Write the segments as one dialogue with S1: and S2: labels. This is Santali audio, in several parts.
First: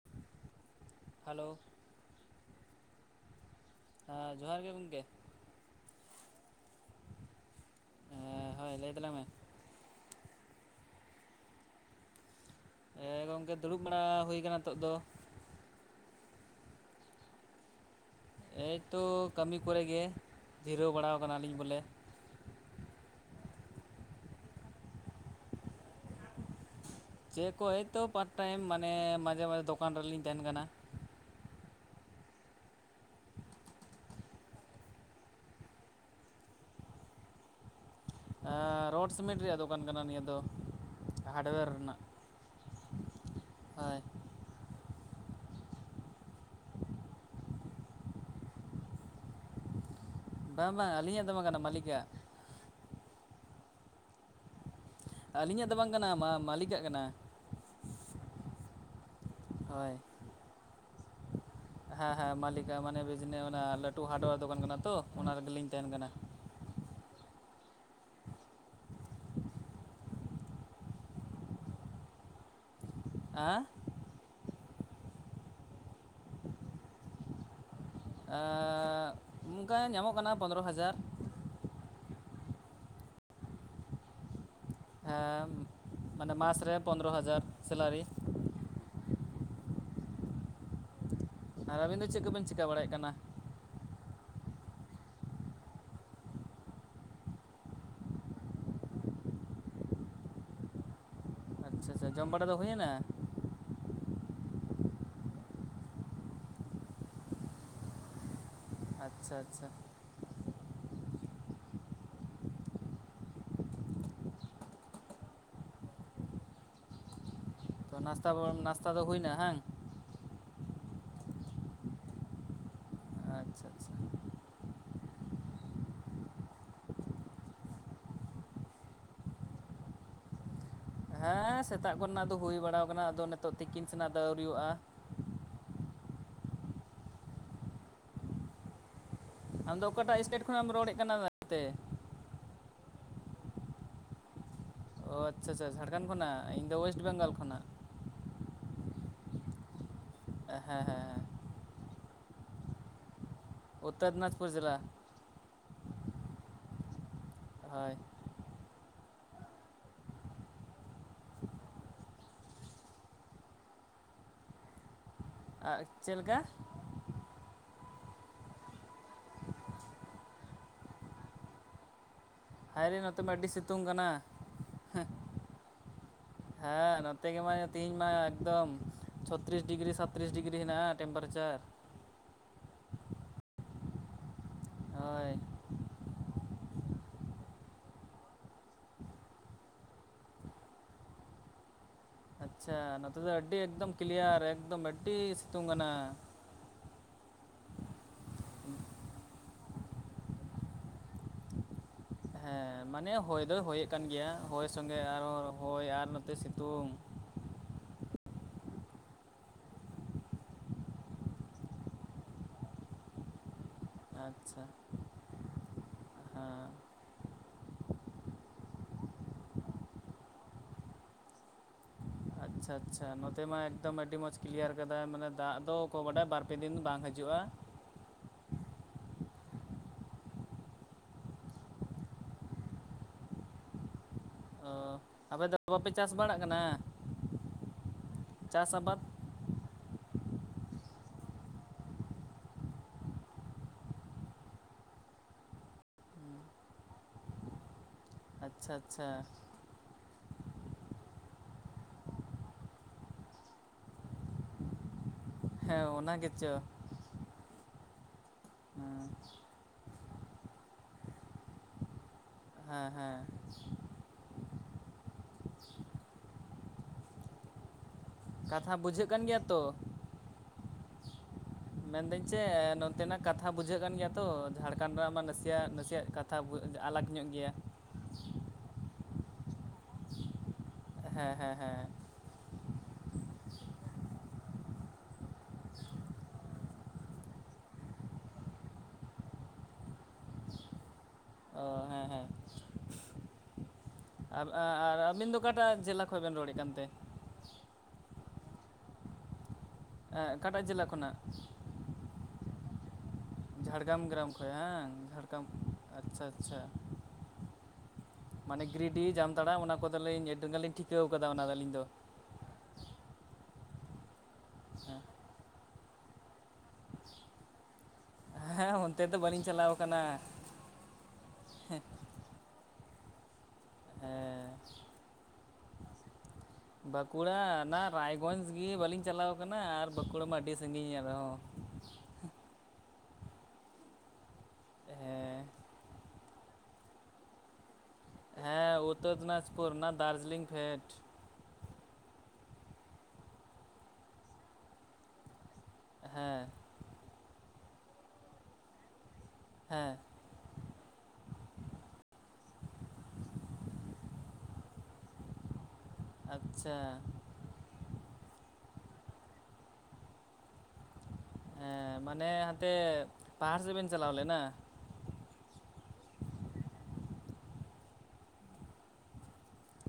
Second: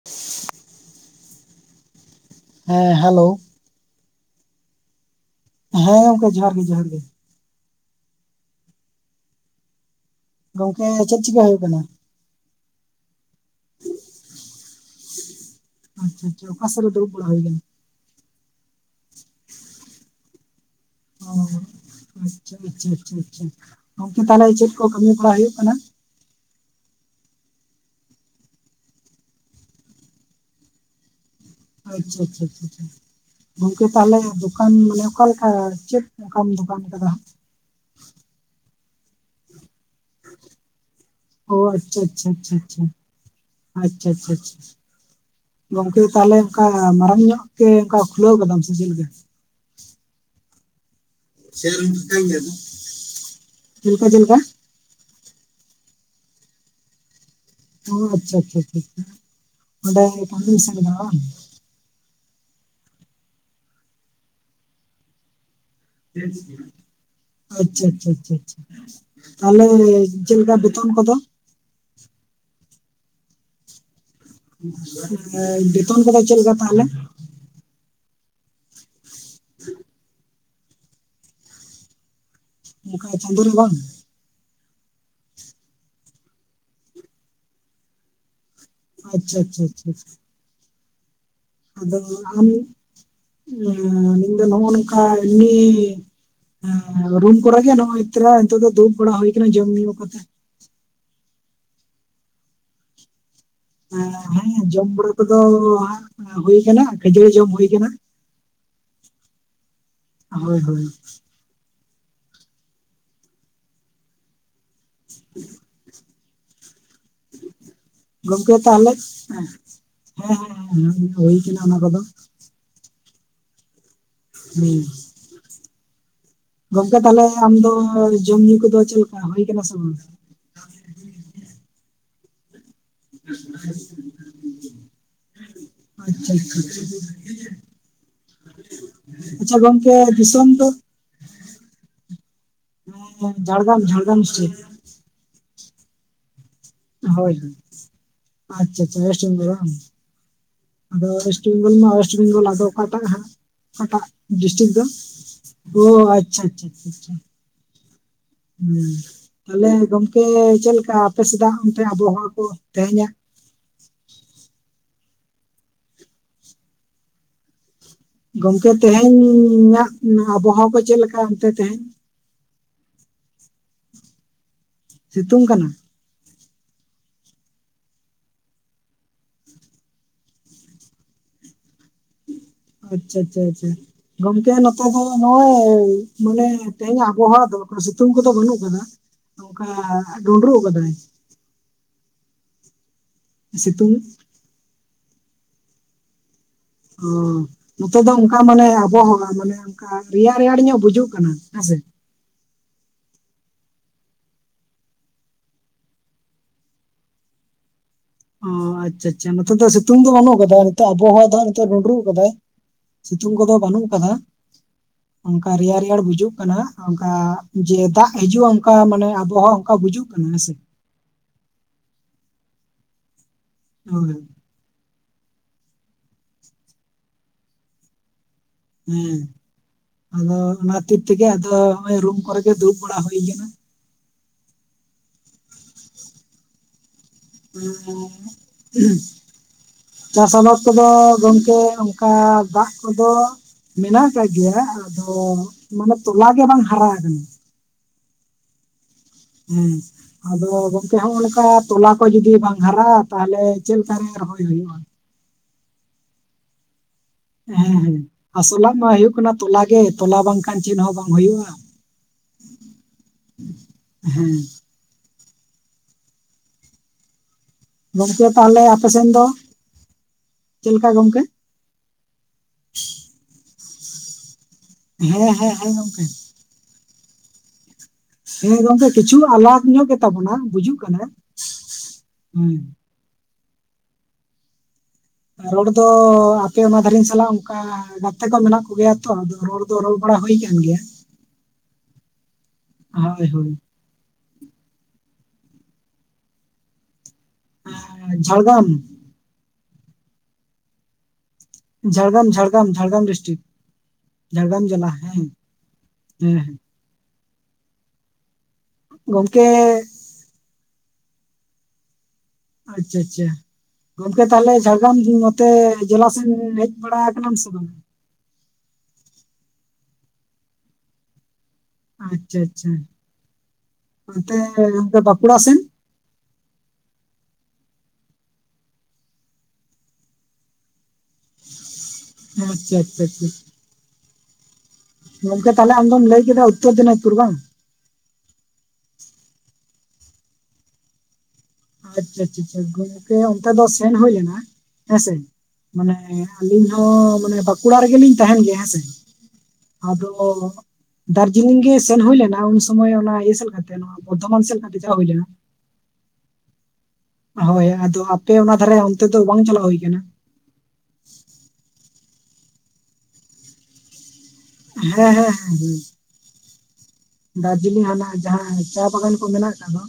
S1: [inaudible]
S2: ᱦᱮᱞᱳ ᱾
S1: ᱦᱮᱸ ᱦᱮᱞᱳ
S2: ᱦᱮᱸ ᱡᱚᱦᱟᱨ ᱜᱮ ᱜᱚᱝᱠᱮ ᱾
S1: ᱦᱮᱸ, ᱜᱚᱝᱠᱮ ᱡᱚᱦᱟᱨ ᱜᱮ, ᱡᱚᱦᱟᱨ ᱜᱮ ᱾
S2: ᱦᱮᱸ ᱦᱳᱭ ᱞᱟᱹᱭ ᱛᱟᱞᱟᱝ ᱢᱮ ᱾
S1: ᱜᱚᱝᱠᱮ ᱪᱮᱫ ᱪᱤᱠᱟ ᱦᱩᱭᱩᱜ ᱠᱟᱱᱟ?
S2: ᱦᱮᱸ ᱜᱚᱝᱠᱮ ᱫᱩᱲᱩᱵ ᱵᱟᱲᱟ ᱦᱩᱭ ᱟᱠᱟᱱᱟ ᱱᱤᱛᱚᱜ ᱫᱚ ᱾
S1: ᱟᱪᱪᱷᱟ ᱟᱪᱪᱷᱟ᱾ ᱚᱠᱟ ᱥᱮᱜ ᱨᱮ ᱫᱩᱲᱩᱵ ᱵᱟᱲᱟ ᱦᱩᱭ ᱟᱠᱟᱱᱟ ᱾
S2: ᱮᱭᱛᱚ ᱠᱟᱹᱢᱤ ᱠᱚᱨᱮ ᱜᱮ, ᱡᱤᱨᱟᱹᱣ ᱵᱟᱲᱟ
S1: ᱚ
S2: ᱠᱟᱱᱟᱞᱤᱧ ᱵᱚᱞᱮ ᱾
S1: ᱟᱪᱪᱷᱟ ᱟᱪᱪᱷᱟ ᱟᱪᱪᱷᱟ ᱟᱪᱪᱷᱟ ᱜᱚᱝᱠᱮ ᱛᱟᱦᱚᱞᱮ ᱪᱮᱫ ᱠᱚ ᱠᱟᱹᱢᱤ ᱵᱟᱲᱟ ᱦᱩᱭᱩᱜ ᱠᱟᱱᱟ?
S2: ᱪᱮᱫ ᱠᱚ ᱦᱚᱭᱛᱚ ᱯᱟᱴ ᱴᱟᱭᱤᱢ ᱢᱟᱱᱮ ᱢᱟᱡᱷᱮ ᱢᱟᱡᱷᱮ ᱫᱚᱠᱟᱱ ᱨᱮᱞᱤᱧ ᱛᱟᱦᱮᱱ ᱠᱟᱱᱟ ᱾
S1: ᱟᱪᱪᱷᱟ ᱟᱪᱷᱟ ᱟᱪᱷᱟᱷᱟ ᱾ ᱜᱚᱝᱠᱮ ᱛᱟᱦᱚᱞᱮ ᱫᱚᱠᱟᱱ ᱢᱟᱱᱮ ᱚᱠᱟ ᱞᱮᱠᱟ ᱪᱮᱫ ᱞᱮᱠᱟᱢ ᱫᱚᱠᱟᱱ ᱟᱠᱟᱫᱟ?
S2: ᱨᱳᱰ ᱥᱤᱢᱮᱱᱴ ᱨᱮᱭᱟᱜ ᱫᱚ ᱠᱟᱱ ᱠᱟᱱᱟ᱾ ᱱᱤᱭᱟᱹ ᱫᱚ
S1: ᱚ
S2: ᱦᱟᱨᱰᱣᱮᱭᱚᱨ
S1: ᱟᱪᱪᱷᱟ
S2: ᱨᱮᱱᱟᱜ ᱾
S1: ᱟᱪᱪᱷᱟ ᱟᱪᱪᱷᱟ ᱟᱪᱪᱷᱟ ᱟᱪᱪᱷᱟ ᱟᱪᱪᱷᱟ ᱟᱪᱪᱷᱟ ᱾ ᱜᱚᱝᱠᱮ ᱛᱟᱦᱚᱞᱮ ᱚᱱᱠᱟ ᱢᱟᱨᱟᱝ ᱧᱚᱜ ᱜᱮ ᱚᱱᱠᱟ ᱠᱷᱩᱞᱟᱹᱣ ᱟᱠᱟᱫᱟᱢ ᱥᱮ ᱪᱮᱫ ᱞᱮᱠᱟ?
S2: ᱵᱟᱝ, ᱵᱟᱝ ᱟᱹᱞᱤᱧᱟᱜ ᱫᱚ ᱵᱟᱝ ᱠᱟᱱᱟ
S1: [unintelligible] ᱪᱮᱞᱠᱟ
S2: ᱢᱟᱹᱞᱤᱠᱟᱜ
S1: ᱪᱮᱫ ᱞᱮᱠᱟ
S2: ᱟᱹᱞᱤᱧᱟᱜ ᱫᱚ ᱵᱟᱝ ᱠᱟᱱᱟ᱾ ᱢᱟᱹᱞᱤᱠᱟᱜ ᱠᱟᱱᱟ ᱾
S1: ᱚ ᱟᱪᱪᱷᱟ, ᱟᱪᱪᱷᱟ, ᱟᱪᱪᱷᱟ
S2: ᱦᱳᱭ
S1: ᱚᱸᱰᱮ [inaudible]
S2: ᱦᱮᱸ, ᱦᱮᱸ ᱢᱟᱹᱞᱤᱠᱟᱜ ᱢᱟᱱᱮ ᱵᱤᱡᱱᱤ ᱚᱱᱟ ᱞᱟᱹᱴᱩ ᱦᱟᱨᱰᱣᱮᱭᱟᱨ ᱫᱚᱠᱟᱱ ᱠᱟᱱᱟ ᱛᱚ, ᱚᱱᱟ ᱨᱮᱜᱮᱞᱤᱧ ᱛᱟᱦᱮᱱ ᱠᱟᱱᱟ ᱾
S1: ᱟᱪᱪᱷᱟ ᱟᱪᱪᱷᱟ ᱟᱪᱪᱷᱟ ᱟᱪᱪᱷᱟ ᱾ ᱛᱟᱦᱚᱞᱮ ᱪᱮᱫ ᱞᱮᱠᱟ ᱵᱮᱛᱚᱱ ᱠᱚᱫᱚ?
S2: ᱦᱮᱸ ᱾
S1: ᱵᱮᱛᱚᱱ ᱠᱚᱫᱚ ᱪᱮᱫ ᱞᱮᱠᱟ ᱛᱟᱦᱚᱞᱮ?
S2: ᱮᱻ ᱚᱱᱠᱟ ᱧᱟᱢᱚᱜ ᱠᱟᱱᱟ ᱯᱚᱱᱫᱽᱨᱚ ᱦᱟᱡᱟᱨ ᱾
S1: ᱚᱱᱠᱟ ᱪᱟᱸᱫᱳ ᱨᱮ ᱵᱟᱝ?
S2: ᱦᱮᱸ ᱢᱟᱱᱮ ᱢᱟᱥ ᱨᱮ ᱯᱚᱱᱫᱽᱨᱚ ᱦᱟᱡᱟᱨ ᱥᱮᱞᱟᱨᱤ ᱾
S1: ᱟᱪᱪᱷᱟ ᱟᱪᱪᱷᱟ ᱟᱪᱪᱷᱟ ᱾
S2: ᱟᱨ ᱟᱹᱵᱤᱱ
S1: ᱟᱫᱚ
S2: ᱫᱚ ᱪᱮᱫ ᱠᱚᱵᱤᱱ
S1: ᱟᱢ
S2: ᱪᱤᱠᱟᱹ ᱵᱟᱲᱟᱭᱮᱫ ᱠᱟᱱᱟ
S1: ᱫᱚ ᱱᱚ ᱱᱚᱝᱠᱟ ᱮᱢᱱᱤ ᱦᱮᱸ ᱨᱩᱢ ᱠᱚᱨᱮ ᱜᱮ ᱱᱚᱜᱼᱚᱭ ᱛᱚᱨᱟ ᱱᱤᱛᱚᱜ ᱫᱚ ᱫᱩᱲᱩᱵ ᱵᱟᱲᱟ ᱦᱩᱭ ᱟᱠᱟᱱᱟ, ᱡᱚᱢ ᱧᱩ ᱠᱟᱛᱮ ᱾
S2: ᱟᱪᱪᱷᱟ ᱟᱪᱪᱷᱟ ᱡᱚᱢ ᱵᱟᱲᱟ ᱫᱚ ᱦᱩᱭ ᱮᱱᱟ?
S1: ᱦᱮᱸ ᱡᱚᱢ ᱵᱟᱲᱟ ᱠᱚᱫᱚ ᱦᱟᱜ ᱦᱩᱭ ᱟᱠᱟᱱᱟ ᱠᱷᱟᱹᱡᱟᱹᱲᱤ ᱡᱚᱢ ᱦᱩᱭ ᱟᱠᱟᱱᱟ,
S2: ᱟᱪᱷᱟ ᱟᱪᱷᱟ,
S1: ᱦᱳᱭ ᱦᱳᱭ, [inaudible]
S2: ᱛᱚ ᱱᱟᱥᱛᱟ
S1: ᱜᱚᱝᱠᱮ
S2: ᱱᱟᱥᱛᱟ
S1: ᱛᱟᱦᱞᱮ
S2: ᱫᱚ ᱦᱩᱭᱱᱟ ᱵᱟᱝ
S1: ᱦᱮᱸ ᱦᱮᱸ ᱦᱩᱭ ᱠᱟᱱᱟ ᱚᱱᱟ ᱠᱚᱫᱚ᱾
S2: ᱟᱪᱪᱷᱟ ᱟᱪᱪᱷᱟ,
S1: ᱦᱩᱸ, ᱜᱚᱝᱠᱮ ᱛᱟᱦᱚᱞᱮ ᱟᱢ ᱫᱚ ᱡᱚᱢ ᱧᱩ ᱠᱚᱫᱚ ᱪᱮᱫ ᱞᱮᱠᱟ ᱦᱩᱭ ᱟᱠᱟᱱᱟ ᱥᱮ ᱵᱟᱝ?
S2: ᱦᱮᱸ ᱥᱮᱛᱟᱜ ᱠᱚᱨᱮᱱᱟᱜ ᱫᱚ ᱦᱩᱭ ᱵᱟᱲᱟ ᱟᱠᱟᱱᱟ ᱟᱫᱚ ᱱᱤᱛᱚᱜ ᱛᱤᱠᱤᱱ ᱥᱮᱱᱟᱜ ᱫᱚ ᱟᱹᱣᱨᱤᱭᱟᱜᱼᱟ᱾
S1: ᱟᱪᱪᱷᱟ ᱟᱪᱪᱷᱟ, ᱟᱪᱷᱟ
S2: ᱟᱢ ᱫᱚ
S1: ᱜᱚᱝᱠᱮ
S2: ᱚᱠᱟᱴᱟᱜ ᱥᱴᱮᱴ
S1: ᱫᱤᱥᱚᱢ
S2: ᱠᱷᱚᱱᱟᱜ
S1: ᱫᱚ?
S2: ᱮᱢ ᱨᱚᱲᱮᱫ ᱠᱟᱱᱟ ᱢᱮᱱᱛᱮ,
S1: ᱡᱷᱟᱲᱜᱨᱟᱢ ᱡᱷᱟᱲᱜᱨᱟᱢ ᱰᱤᱥᱢᱤᱥᱠᱢ,
S2: ᱚᱻ ᱟᱪᱪᱷᱟ ᱟᱪᱪᱷᱟ ᱡᱷᱟᱲᱜᱟᱨᱟᱢ ᱠᱷᱚᱱᱟᱜ, ᱤ [inaudible]
S1: ᱦᱳᱭ ᱟᱪᱪᱷᱟ ᱟᱪᱪᱷᱟ ᱳᱭᱮᱥᱴ ᱵᱮᱝᱜᱚᱞ ᱵᱟᱝ,
S2: ᱦᱮᱸ
S1: ᱟᱫᱚ
S2: ᱦᱮᱸ
S1: [unintelligible] ᱵᱮᱝᱜᱚᱞ ᱢᱟ ᱳᱭᱮᱥᱴ ᱵᱮᱝᱜᱚᱞ ᱟᱫ ᱟᱠᱟᱴᱟᱜ? ᱚᱴᱟᱜ
S2: ᱩᱛᱛᱚᱨ ᱫᱤᱱᱟᱡᱽᱯᱩᱨ
S1: ᱰᱤᱥᱴᱤᱠ
S2: ᱡᱮᱞᱟ
S1: ᱫᱚ ᱚ ᱟᱪᱪᱷᱟ ᱟᱪᱪᱷᱟ,
S2: ᱦᱳᱭ,
S1: ᱦᱮᱸ ᱛᱟᱦᱞᱮ ᱜᱚᱝᱠᱮ ᱪᱮᱫ ᱞᱮᱠᱟ ᱟᱯᱮᱥᱮᱫᱟᱜ ᱚᱱᱛᱮ ᱟᱵᱚᱦᱟᱣᱟ ᱠᱚ ᱛᱮᱦᱮᱧᱟᱜ?
S2: ᱟᱨ ᱪᱮᱫ ᱞᱮᱠᱟ?
S1: ᱜᱚᱝᱠᱮ ᱛᱮᱦᱮᱧ ᱧᱟᱜ ᱟᱵᱚᱦᱟᱣᱟ ᱠᱚ ᱪᱮᱫ ᱞᱮᱠᱟ ᱚᱱᱛᱮ ᱛᱮᱦᱮᱧ?
S2: ᱦᱟᱭᱨᱤ ᱱᱚᱛᱮ ᱢᱟ ᱟᱹᱰᱤ ᱥᱤᱛᱩᱝ ᱠᱟᱱᱟ᱾
S1: ᱥᱤᱛᱩᱝ ᱠᱟᱱᱟ?
S2: [inaudible] ᱦᱮᱸ ᱱᱚᱛᱮ ᱜᱮ ᱢᱟ ᱛᱮᱤᱦᱤᱧ ᱢᱟ ᱮᱠᱫᱚᱢ ᱪᱷᱚᱛᱨᱤᱥ ᱰᱤᱜᱽᱨᱤ ᱥᱟᱛᱨᱤᱥ ᱰᱤᱜᱽᱨᱤ ᱦᱮᱱᱟᱜᱼᱟ ᱴᱮᱢᱯᱟᱨᱮᱪᱟᱨ,
S1: ᱟᱪᱷᱟ ᱟᱪᱷᱟ ᱟᱪᱷᱟ ᱜᱚᱝᱠᱮ ᱱᱚᱛᱮ ᱫᱚ
S2: ᱦᱳᱭ
S1: ᱱᱚᱜᱼᱚᱭ ᱢᱟᱱᱮ ᱛᱮᱦᱮᱧᱟᱜ ᱟᱵᱚᱦᱟᱣᱟ ᱫᱚ ᱥᱤᱛᱩᱝ ᱠᱚᱫᱚ ᱵᱟᱹᱱᱩᱜ ᱟᱠᱟᱫᱟ ᱚᱱᱠᱟ ᱰᱩᱸᱰᱨᱩᱜ ᱟᱠᱟᱫᱟᱭ᱾
S2: ᱟᱪᱷᱟ ᱱᱚᱛᱮ ᱫᱚ ᱟᱹᱰᱤ ᱮᱠᱫᱚᱢ
S1: ᱥᱤᱛᱩᱝ
S2: ᱠᱞᱤᱭᱟᱨ ᱮᱠᱫᱚᱢ ᱟᱹᱰᱤ ᱥᱤᱛᱩᱝ ᱠᱟᱱᱟ᱾
S1: ᱚ ᱱᱚᱛᱮ ᱫᱚ ᱚᱱᱠᱟ ᱢᱟᱱᱮ ᱟᱵᱚᱦ ᱦᱚᱸ ᱢᱟᱱᱮ ᱟ ᱨᱮᱭᱟᱲ ᱨᱮᱭᱟᱲ ᱧᱚᱜ ᱵᱩᱡᱩᱜ ᱠᱟᱱᱟ ᱦᱮᱸᱥᱮ,
S2: ᱦᱮᱸ ᱢᱟᱱᱮ ᱦᱚᱭ ᱫᱚᱭ ᱦᱚᱭᱮᱫ ᱠᱟᱱ ᱜᱮᱭᱟ ᱦᱚᱭ ᱥᱚᱸᱜᱮ ᱟᱨᱚ ᱦᱚᱭ ᱟᱨ ᱱᱚᱛᱮ ᱥᱤᱛᱩᱝ᱾
S1: ᱚ ᱟᱪᱷᱟ ᱟᱪᱷᱟ ᱱᱚᱛᱮ ᱫᱚ ᱥᱤᱛᱩᱝ ᱫᱚ ᱵᱟᱹᱱᱩᱜ ᱟᱠᱟᱫᱟ ᱱᱤᱛᱚᱜ ᱟᱵᱚᱦᱟᱣᱟ ᱫᱚᱜ ᱱᱤᱛᱚᱜ ᱰᱩᱸᱰᱩᱜ ᱟᱠᱟᱫᱟᱭ᱾ ᱥᱤᱛᱩᱝ ᱠᱚᱫᱚ ᱵᱟᱹᱱᱩᱜ ᱟᱠᱟᱫᱟ
S2: ᱟᱪᱪᱷᱟ
S1: ᱚᱱᱠᱟ ᱨᱮᱭᱟᱲ ᱨᱮᱭᱟᱲ ᱵᱩᱡᱩᱜ ᱠᱟᱱᱟ
S2: ᱦᱮᱸ
S1: ᱡᱮ ᱫᱟᱜ ᱦᱤᱡᱩᱜᱼᱟ ᱚᱱᱠᱟ ᱢᱟᱱᱮ ᱟᱵᱚᱦᱟᱣᱟ ᱚᱱᱠᱟ ᱵᱩᱡᱩᱜ ᱠᱟᱱᱟ ᱦᱮᱸᱥᱮ,
S2: ᱟᱪᱷᱟ ᱟᱪᱷᱟ ᱱᱚᱛᱮ ᱢᱟ ᱮᱠᱫᱚᱢ
S1: ᱦᱳᱭ
S2: ᱟᱹᱰᱤ ᱢᱚᱸᱡᱽ ᱠᱞᱤᱭᱟᱨ ᱠᱟᱫᱟᱭ ᱢᱟᱱᱮ ᱫᱟᱜ ᱫᱚᱠᱚᱭ ᱵᱟᱰᱟᱭ ᱵᱟᱨ ᱯᱮ ᱫᱤᱱ ᱵᱟᱝ ᱦᱤᱡᱩᱜᱼᱟ᱾
S1: ᱦᱮᱸ ᱟᱫᱚ ᱚᱱᱟ ᱠᱷᱟᱹᱛᱤᱨ ᱛᱮᱜᱮ ᱟᱫᱚ ᱱᱚᱜᱚᱭ ᱨᱩᱢ ᱠᱚᱨᱮ ᱜᱮᱮ ᱫᱩᱲᱩᱵ ᱵᱟᱲᱟ ᱦᱩᱭ ᱟᱠᱟᱱᱟ,
S2: ᱚᱻ ᱟᱯᱮ ᱫᱚ ᱵᱟᱯᱮ ᱪᱟᱥ ᱵᱟᱲᱟᱜ ᱠᱟᱱᱟ? ᱪᱟᱥ ᱟᱵᱟᱫ
S1: [unintelligible] ᱪᱟᱥ ᱟᱵᱟᱫ ᱠᱚᱫᱚ ᱜᱚᱢᱠᱮ ᱚᱱᱠᱟ ᱫᱟᱜ ᱠᱚᱫᱚᱼᱼ ᱢᱮᱱᱟᱜ ᱟᱠᱟᱫ ᱜᱮᱭᱟ, ᱟᱫᱚ ᱢᱟᱱᱮ ᱛᱚᱚᱞ ᱜᱮ ᱵᱟᱝ ᱦᱟᱨᱟ ᱟᱠᱟᱱᱟ᱾
S2: ᱟᱪᱷᱟ ᱟᱪᱷᱟ,
S1: ᱦᱩᱸ, ᱟᱫᱚ ᱜᱚᱝᱠᱮ ᱦᱚᱜᱼᱠᱟ ᱛᱚᱞᱟ ᱠᱚ ᱡᱩᱚᱫᱤ ᱵᱟᱝ ᱦᱟᱨᱟᱜᱼᱟ ᱛᱟᱦᱚᱞᱮ ᱪᱮᱫᱞᱠᱟᱨᱮ ᱨᱚᱦᱚᱭ ᱦᱩᱭᱩᱜᱼᱟ?
S2: ᱦᱮᱸ ᱚᱱᱟ ᱜᱮᱪᱚ,
S1: ᱦᱮᱸ ᱦᱮᱸ ᱟᱥᱚᱞᱟᱜ ᱢᱟ
S2: ᱦᱮᱸ
S1: ᱦᱩᱭᱩᱜ ᱠᱟᱱᱟ ᱛᱚᱞᱟ ᱜᱮ ᱛᱚᱞᱟ ᱵᱟᱝᱠᱷᱟᱱ ᱪᱮᱫ ᱦᱚᱸ ᱵᱟᱝ ᱦᱩᱭᱩᱜᱼᱟ᱾
S2: ᱦᱮᱸ ᱦᱮᱸ,
S1: ᱦᱮᱸ᱾ ᱜᱚᱝᱠᱮ ᱛᱟᱦᱚᱞᱮ
S2: ᱠᱟᱛᱷᱟ
S1: ᱟᱯᱮ ᱥᱮᱱ
S2: ᱵᱩᱡᱷᱟᱹᱜ ᱠᱟᱱ
S1: ᱫᱚ
S2: ᱜᱮᱭᱟ ᱛᱚ
S1: ᱪᱮᱫ ᱞᱮᱠᱟ ᱜᱚᱝᱠᱮ?
S2: ᱢᱮᱱᱫᱟᱹᱧ ᱪᱮᱫ ᱱᱚᱱᱛᱮᱱᱟᱜ ᱠᱟᱛᱷᱟ ᱵᱩᱡᱷᱟᱹᱜ ᱠᱟᱱ ᱜᱮᱭᱟ ᱛᱚ ᱡᱷᱟᱲᱠᱷᱚᱱᱰ ᱨᱮᱱᱟᱜ ᱢᱟ
S1: ᱦᱮᱸ ᱦᱮᱸ
S2: ᱱᱟᱥᱮᱭᱟᱜ
S1: ᱦᱮᱸ ᱜᱚᱝᱠᱮ
S2: ᱱᱟᱥᱮᱭᱟᱜ ᱠᱟ, ᱛᱷᱟ ᱟᱞᱟᱜᱽ ᱧᱚᱜ ᱜᱮᱭᱟ᱾
S1: ᱦᱮᱸ ᱜᱚᱝᱠᱮ ᱠᱤᱪᱷᱩ ᱟᱞᱟᱯ ᱧᱚᱜ ᱜᱮᱛᱟ ᱵᱚᱱᱟ ᱵᱩᱡᱩᱜ ᱠᱟᱱᱟ
S2: ᱦᱮᱸ ᱦᱮᱸ ᱦᱮᱸ
S1: ᱦᱮᱸ, ᱨᱚᱲ ᱫᱚ ᱟᱯᱮᱢᱟ ᱫᱷᱟᱨᱮ ᱥᱟᱞᱟᱜ ᱚᱱᱠᱟ, ᱜᱟᱛᱮ ᱠᱚ ᱢᱮᱱᱟᱜ ᱠᱚᱜᱮᱭᱟ ᱛᱚ ᱟᱫᱚ ᱨᱚᱲ ᱫᱚ ᱨᱚᱲ ᱵᱟᱲᱟ ᱦᱩᱭ ᱠᱟᱱ ᱜᱮᱭᱟ᱾
S2: ᱚ ᱦᱮᱸ ᱦᱮᱸ,
S1: ᱦᱳᱭ ᱦᱳᱭ᱾
S2: ᱟᱨ ᱟ ᱻ ᱟᱨ ᱟᱻᱟᱹᱵᱤᱱ ᱫᱚ ᱚᱠᱟᱴᱟᱜ ᱡᱮᱞᱟ ᱠᱷᱚᱱ ᱵᱮᱱ ᱨᱚᱲᱮᱜ ᱠᱟᱱᱛᱮ?
S1: ᱮᱸᱻᱡᱷᱟᱲᱜᱨᱟᱢ᱾
S2: ᱮᱸ ᱠᱟᱴᱟ ᱡᱮᱞᱟ ᱠᱷᱚᱱᱟᱜ?
S1: ᱡᱷᱟᱲᱜᱨᱟᱢ ᱡᱷᱟᱲᱜᱨᱟᱢ ᱡᱷᱟᱲᱜᱨᱟᱢ ᱰᱤᱥᱴᱨᱤᱠ᱾
S2: ᱡᱷᱟᱲᱜᱨᱟᱢ ᱜᱨᱟᱢ ᱠᱷᱚᱭ ᱦᱟᱸᱝ ᱡᱷᱟᱲᱜᱨᱟᱢ ᱟᱪᱪᱷᱟ
S1: ᱦᱮᱸ ᱦᱮᱸ
S2: ᱟᱪᱪᱷᱟ᱾ ᱢᱟᱱᱮ ᱜᱨᱤᱰᱤ
S1: ᱜᱚᱝᱠᱮ
S2: ᱡᱟᱢᱛᱟᱲᱟ ᱚᱱᱟ ᱠᱚᱫᱚᱞᱤᱧ ᱟᱹᱰᱤᱜᱟᱱ ᱞᱤᱧ ᱴᱷᱤᱠᱟᱹᱣ ᱠᱟᱫᱟ ᱚᱱᱟᱫᱚ ᱟᱹᱞᱤᱧ ᱫᱚ᱾
S1: ᱟᱪᱪᱷᱟ ᱟᱪᱪᱷᱟ ᱜᱚᱝᱠᱮ ᱛᱟᱦᱞᱮ ᱡᱷᱟᱲᱜᱨᱟᱢ
S2: ᱦᱮᱸ
S1: ᱱᱚᱛᱮ, ᱡᱮᱞᱟ ᱥᱮ ᱮᱢ ᱦᱮᱜ ᱵᱟᱲᱟ ᱟᱠᱟᱱᱟᱢ ᱥᱮ ᱵᱟᱝ?
S2: ᱦᱮᱸ ᱚᱱᱛᱮ ᱫᱚ ᱵᱟᱹᱞᱤᱧ ᱪᱟᱞᱟᱣ ᱠᱟᱱᱟ ᱦᱮᱸ,
S1: ᱟᱪᱪᱷᱟ ᱟᱪᱪᱷᱟ ᱚᱱᱛᱮ
S2: ᱦᱮᱸ
S1: ᱚᱱᱛᱮ ᱵᱟᱸᱠᱩᱲᱟ ᱥᱮᱜ?
S2: [inaudible] ᱵᱟᱸᱠᱩᱲᱟ ᱚᱱᱟ ᱨᱟᱭᱜᱚᱡᱽ ᱜᱤ ᱵᱟᱹᱞᱤᱧ ᱪᱟᱞᱟᱣ ᱠᱟᱱᱟ ᱟᱨ ᱵᱟᱸᱠᱩᱲᱟ ᱢᱟ ᱟᱹᱰᱤ ᱥᱟᱺᱜᱤᱧ ᱟᱨᱦᱚᱸ᱾
S1: ᱟᱪᱪᱷᱟ ᱟᱪᱪᱷᱟ ᱟᱪᱪᱷᱟ ᱪᱷᱟ᱾
S2: ᱦᱮᱸ
S1: ᱜᱚᱝᱠᱮ ᱛᱟᱦᱚᱞᱮ ᱟᱢ ᱫᱚᱢ ᱞᱟᱹᱭ ᱠᱮᱫᱟ ᱩᱛᱛᱚᱨ ᱫᱤᱱᱟᱡᱽᱯᱩᱨ ᱵᱟᱝ,
S2: ᱦᱮᱸ ᱩᱛᱛᱚᱨ ᱫᱤᱱᱟᱡᱽᱯᱩᱨ ᱚᱱᱟ ᱫᱟᱨᱡᱤᱞᱤᱝ ᱯᱷᱮᱰ᱾
S1: ᱟᱪᱪᱷᱟ ᱟᱪᱪᱷᱟ ᱜᱚᱝᱠᱮ ᱚᱱᱛᱮ ᱫᱚ ᱥᱮᱱ ᱦᱳᱭ ᱞᱮᱱᱟ ᱦᱮᱸᱥᱮ ᱢᱟᱱᱮ
S2: ᱦᱮᱸ
S1: ᱟᱹᱞᱤᱧ, ᱫᱚ ᱢᱟᱱᱮ ᱵᱟᱸᱠᱩᱲᱟ ᱨᱮᱜᱮᱞᱤᱧ ᱛᱟᱦᱮᱱ ᱜᱮᱭᱟ ᱦᱮᱸᱥᱮ
S2: ᱦᱮᱸ
S1: ᱟᱫᱚ, ᱫᱟᱨᱡᱤᱞᱤᱝ ᱜᱤ ᱥᱮᱱ ᱦᱩᱭ ᱞᱮᱱᱟ ᱩᱱ ᱥᱚᱢᱚᱭ ᱚᱱᱟ ᱤᱭᱟᱹᱥᱮᱜ ᱞᱮᱠᱟᱛᱮ, ᱵᱚᱨᱫᱷᱚᱢᱟᱱ ᱥᱮᱜ ᱞᱮ ᱠᱟᱛᱮ ᱪᱟᱞᱟᱭ ᱦᱩᱭ ᱞᱮᱱᱟ᱾
S2: ᱟᱪᱪᱷᱟ,
S1: ᱦᱳᱭ ᱟᱫᱚ ᱟᱯᱮ ᱚᱱᱟ ᱫᱷᱟᱨᱮ ᱚᱱᱛᱮ ᱫᱚ ᱵᱟᱝ ᱪᱟᱞᱟᱣ ᱦᱳᱭ ᱠᱟᱱᱟ᱾
S2: ᱦᱮᱸ ᱢᱟᱱᱮ ᱦᱟᱱᱛᱮ ᱯᱟᱦᱟᱲ ᱥᱮᱜ ᱵᱤᱱ ᱪᱟᱞᱟᱣ ᱞᱮᱱᱟ,
S1: ᱦᱮᱸ ᱦᱮᱸ ᱦᱮᱸ ᱦᱮᱸ᱾ ᱫᱟᱨᱡᱤᱞᱤᱝ ᱦᱟᱱᱟ ᱡᱟᱦᱟᱸ ᱪᱟ ᱵᱟᱜᱟᱱ ᱠᱚ ᱢᱮᱱᱟᱜ ᱠᱟᱜ ᱫᱚ,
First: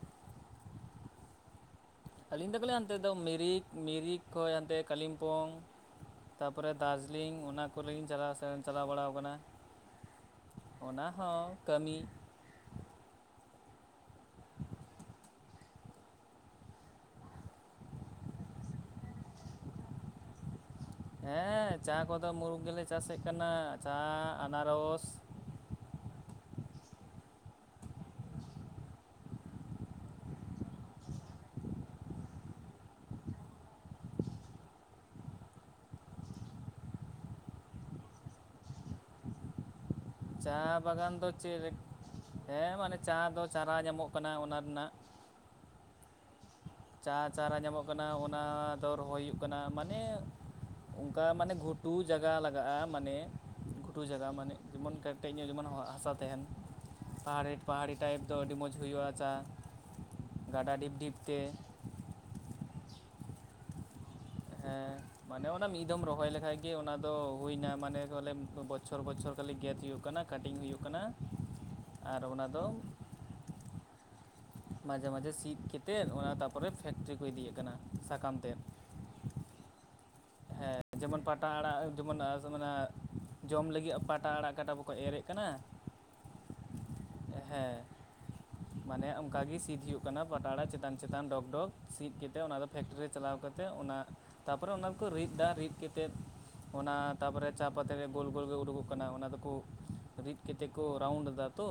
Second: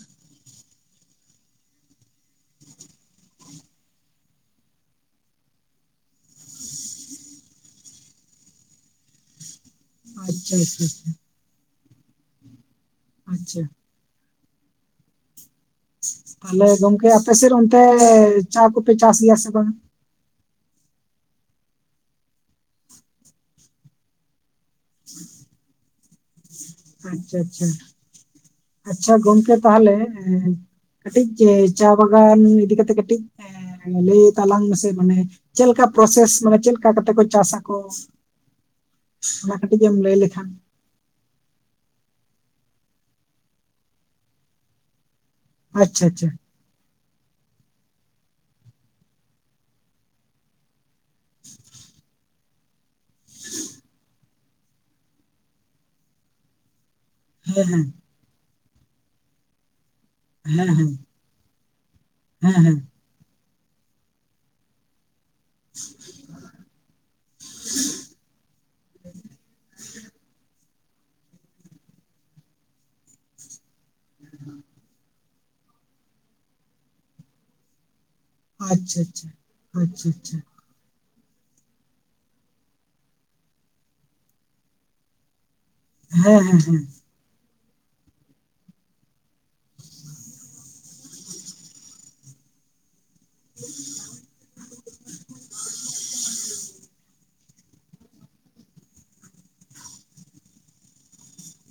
S2: ᱟᱹᱞᱤᱧ ᱫᱚ ᱠᱷᱟᱹᱞᱤ ᱚᱱᱛᱮ ᱫᱚ ᱢᱤᱨᱤᱠ ᱢᱤᱨᱤᱠ ᱠᱷᱚᱭ ᱦᱟᱱᱛᱮ ᱠᱟᱞᱤᱝᱯᱚᱝ᱾ ᱛᱟᱯᱚᱨᱮ ᱫᱟᱨᱡᱤᱞᱤᱝ ᱚᱱᱟ ᱠᱚᱨᱮᱧ ᱪᱟᱞᱟᱣ ᱥᱮᱱ ᱪᱟᱞᱟᱣ ᱵᱟᱲᱟᱣ ᱠᱟᱱᱟ᱾
S1: ᱟᱪᱪᱷᱟ ᱟᱪᱪᱷᱟ
S2: ᱚᱱᱟ
S1: ᱟᱪᱪᱷᱟ
S2: ᱦᱚᱸ ᱠᱟᱹᱢᱤ,
S1: ᱟᱪᱪᱷᱟ,
S2: [inaudible]
S1: ᱛᱟᱦᱚᱞᱮ ᱜᱚᱝᱠᱮ ᱟᱯᱥᱮᱜ ᱚᱱᱛᱮ ᱪᱟ ᱠᱚᱯᱮ ᱪᱟᱥ ᱜᱮᱭᱟ ᱥᱮ ᱵᱟᱝᱟ,
S2: ᱦᱮᱸ ᱪᱟ ᱠᱚᱫᱚ ᱢᱩᱨᱩᱠ ᱜᱮᱞᱮ ᱪᱟᱥᱮᱜ ᱠᱟᱱᱟ ᱪᱟ ᱟᱱᱟᱨᱚᱥ᱾
S1: ᱟᱪᱪᱷᱟ ᱟᱪᱪᱷᱟ, ᱟᱪᱪᱷᱟ ᱜᱚᱝᱠᱮ ᱛᱟᱦᱚᱞᱮ ᱠᱟᱹᱴᱤᱜ ᱪᱮ ᱪᱟ ᱵᱟᱜᱟᱱ ᱤᱫᱤ ᱠᱟᱛᱮᱜ ᱠᱟᱹᱴᱤᱜ, ᱞᱮᱭ ᱛᱟᱞᱟᱝ ᱢᱮᱥᱮ ᱢᱟᱱᱮ ᱪᱮᱞ ᱠᱟ ᱯᱨᱚᱥᱮᱥ ᱢᱟᱱᱮ ᱪᱮᱞ ᱠᱟ ᱠᱟᱛᱮ ᱠᱚ ᱪᱟᱸᱥᱟᱠᱚ? ᱚᱱᱟ ᱠᱟᱹᱴᱤᱡ ᱮᱢ ᱞᱟᱹᱭ ᱞᱮᱠᱷᱟᱱ
S2: ᱪᱟ ᱵᱟᱜᱟᱱ ᱫᱚ ᱪᱮᱜᱨᱮ ᱦᱮᱸ ᱢᱟᱱᱮ ᱪᱟ ᱫᱚ ᱪᱟᱨᱟ ᱧᱟᱢᱚᱜ ᱠᱟᱱᱟ ᱚᱱᱟ ᱨᱮᱱᱟᱜ
S1: ᱟᱪᱪᱷᱟ ᱟᱪᱪᱷᱟ
S2: ᱪᱟ ᱪᱟᱨᱟ ᱧᱟᱢᱚᱜ ᱠᱟᱱᱟ ᱚᱱᱟ ᱫᱚ ᱨᱚᱦᱚᱭ ᱦᱩᱭᱩᱜ ᱠᱟᱱᱟ ᱢᱟᱱᱮ ᱚᱝᱠᱟ ᱢᱟᱱᱮ ᱜᱷᱩᱴᱩ ᱡᱟᱜᱟ ᱞᱟᱜᱟ-ᱟ ᱢᱟᱱᱮ ᱜᱷᱩᱴᱩ ᱡᱟᱜᱟ ᱢᱟᱱᱮ ᱡᱮᱢᱚᱱ ᱠᱮᱴᱮᱡ ᱧᱚᱜ ᱡᱮᱢᱚᱱ ᱦᱟᱥᱟ ᱛᱮᱦᱮᱱ᱾ ᱯᱟᱦᱟᱲᱤ
S1: ᱦᱮᱸ
S2: ᱯᱟᱦᱟᱲᱤ ᱴᱟᱭᱤᱯ ᱫᱚ ᱟᱹᱰᱤ ᱢᱚᱸᱡᱽ ᱦᱩᱭᱩᱜ-ᱟ ᱪᱟ
S1: ᱦᱮᱸ
S2: ᱜᱟᱰᱟ
S1: ᱦᱮᱸ
S2: ᱰᱤᱯ ᱰᱤᱯ ᱛᱮ,
S1: ᱦᱮᱸ ᱦᱮᱸ
S2: ᱦᱮᱸ ᱢᱟᱱᱮ ᱚᱱᱟ ᱢᱤᱜ ᱫᱚᱢ ᱨᱚᱦᱚᱭ ᱞᱮᱠᱷᱟᱡ ᱜᱮ ᱚᱱᱟ ᱫᱚ ᱦᱩᱭ ᱱᱟ ᱢᱟᱱᱮ ᱠᱚ ᱞᱮᱢ ᱠᱚ ᱵᱚᱪᱷᱚᱨ ᱵᱚᱪᱷᱚᱨ ᱠᱟᱞᱤ ᱜᱮᱫ ᱦᱩᱭᱩᱜ ᱠᱟᱱᱟ᱾ ᱠᱟᱴᱤᱝ ᱦᱩᱭᱩᱜ ᱠᱟᱱᱟ ᱟᱨ ᱚᱱᱟ ᱫᱚ ᱢᱟᱡᱷᱮ ᱢᱟᱡᱷᱮ ᱥᱤᱫ ᱠᱮᱛᱮᱫ ᱚᱱᱟ ᱛᱟᱯᱚᱨᱮ ᱯᱷᱮᱠᱴᱨᱤ ᱠᱚ ᱤᱫᱤᱭᱮᱜ ᱠᱟᱱᱟ ᱥᱟᱠᱟᱢ ᱛᱮ
S1: ᱟᱪᱪᱷᱟ ᱟᱪᱪᱷᱟ ᱟᱪᱪᱷᱟ ᱟᱪᱪᱷᱟ
S2: ᱦᱮᱸ ᱡᱮᱢᱚᱱ ᱯᱟᱴᱟ ᱟᱲᱟᱜ ᱡᱮᱢᱚᱱ ᱡᱮᱢᱚᱱ ᱡᱚᱢ ᱞᱟᱹᱜᱤ ᱯᱟᱴᱟ ᱟᱲᱟᱜ ᱠᱟᱴᱟ ᱵᱟᱠᱚ ᱮᱨᱮᱜ ᱠᱟᱱᱟ
S1: ᱦᱮᱸ ᱦᱮᱸ ᱦᱮᱸ
S2: ᱦᱮᱸ ᱢᱟᱱᱮ ᱚᱝᱠᱟ ᱜᱮ ᱥᱤᱫ ᱦᱩᱭᱩᱜ ᱠᱟᱱᱟ ᱯᱟᱴᱲᱟ ᱪᱮ ᱛᱟᱱ ᱪᱮᱛᱟᱱ ᱰᱚᱜᱽ ᱰᱚᱜᱽ ᱥᱤᱫ ᱠᱮᱛᱮ ᱚᱱᱟ ᱫᱚ ᱯᱷᱮᱠᱴᱨᱤ ᱨᱮ ᱪᱟᱞᱟᱣ ᱠᱟᱛᱮ ᱚᱱᱟ ᱛᱟᱯᱚᱨᱮ ᱚᱱᱟ ᱠᱚ ᱨᱤᱫ ᱫᱟ ᱨᱤᱫ ᱠᱮᱛᱮᱫ ᱚᱱᱟ ᱛᱟᱯᱚᱨᱮ ᱪᱟ ᱯᱟᱹᱛᱤ ᱨᱮᱭᱟᱜ ᱜᱳᱞ ᱜᱳᱞ ᱜᱮ ᱩᱰᱩᱜᱚᱜ ᱠᱟᱱᱟ ᱚᱱᱟ ᱫᱚᱠᱚ ᱨᱤᱫ ᱠᱮᱛᱮ ᱠᱚ ᱨᱟᱣᱩᱱᱰ ᱫᱟ ᱛᱚ,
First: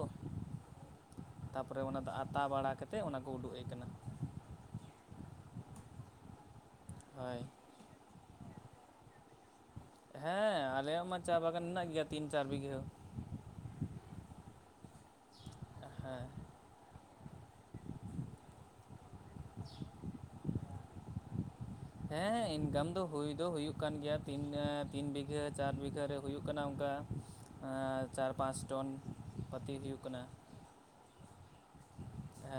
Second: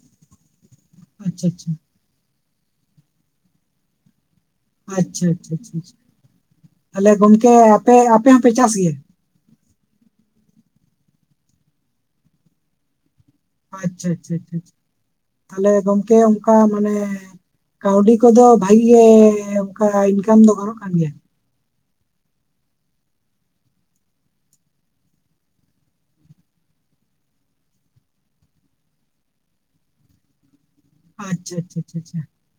S1: ᱟᱪᱪᱷᱟ ᱟᱪᱪᱷᱟ
S2: ᱛᱟᱯᱚᱨᱮ ᱚᱱᱟ ᱫᱚ ᱟᱛᱟ ᱵᱟᱲᱟ ᱠᱟᱛᱮᱜ ᱚᱱᱟ ᱠᱚ ᱩᱰᱩᱠᱮᱜ ᱠᱟᱱᱟ᱾
S1: ᱟᱪᱪᱷᱟ ᱟᱪᱪᱷᱟ ᱟᱪᱪᱷᱟ ᱟᱞᱮ
S2: ᱦᱳᱭ
S1: ᱜᱚᱢᱠᱮ ᱟᱯᱮ ᱟᱯᱮ ᱦᱚᱸᱯᱮ ᱪᱟᱥ ᱜᱮᱭᱟ?
S2: ᱦᱮᱸ ᱟᱞᱮᱭᱟᱜ ᱢᱟ ᱪᱟ ᱵᱟᱜᱟᱱ ᱢᱮᱱᱟᱜ ᱜᱮᱭᱟ ᱛᱤᱱ ᱪᱟᱨ ᱵᱤᱜᱷᱟᱹ᱾
S1: ᱟᱪᱪᱷᱟ ᱟᱪᱪᱷᱟ ᱪᱷᱟ ᱪᱷᱟ ᱛᱷᱟᱞᱮ ᱜᱚᱢᱠᱮ
S2: ᱦᱮᱸ
S1: ᱚᱝᱠᱟ ᱢᱟᱱᱮ ᱠᱟᱹᱣᱰᱤ ᱠᱚᱫᱚ ᱵᱷᱟᱜᱤ ᱜᱮ ᱚᱝᱠᱟ ᱤᱱᱠᱟᱢ ᱫᱚ ᱜᱟᱱᱚᱜ ᱠᱟᱱ ᱜᱮᱭᱟ?
S2: ᱦᱮᱸ ᱤᱱᱠᱟᱢ ᱫᱚ ᱦᱩᱭ ᱫᱚ ᱦᱩᱭᱩᱜ ᱠᱟᱱ ᱜᱮᱭᱟ ᱛᱤᱱ ᱛᱤᱱ ᱵᱤᱜᱷᱟᱹ ᱪᱟᱨ ᱵᱤᱜᱷᱟᱹ ᱨᱮ, ᱦᱩᱭᱩᱜ ᱠᱟᱱᱟ ᱚᱝᱠᱟ ᱪᱟᱨ ᱯᱟᱸᱪ ᱴᱚᱱ ᱯᱟᱹᱛᱤ ᱦᱩᱭᱩᱜ ᱠᱟᱱᱟ᱾
S1: ᱟᱪᱪᱷᱟ ᱪᱷᱟᱪᱷᱟ ᱟᱪᱷᱟ ᱟᱪᱷᱟ
S2: ᱮ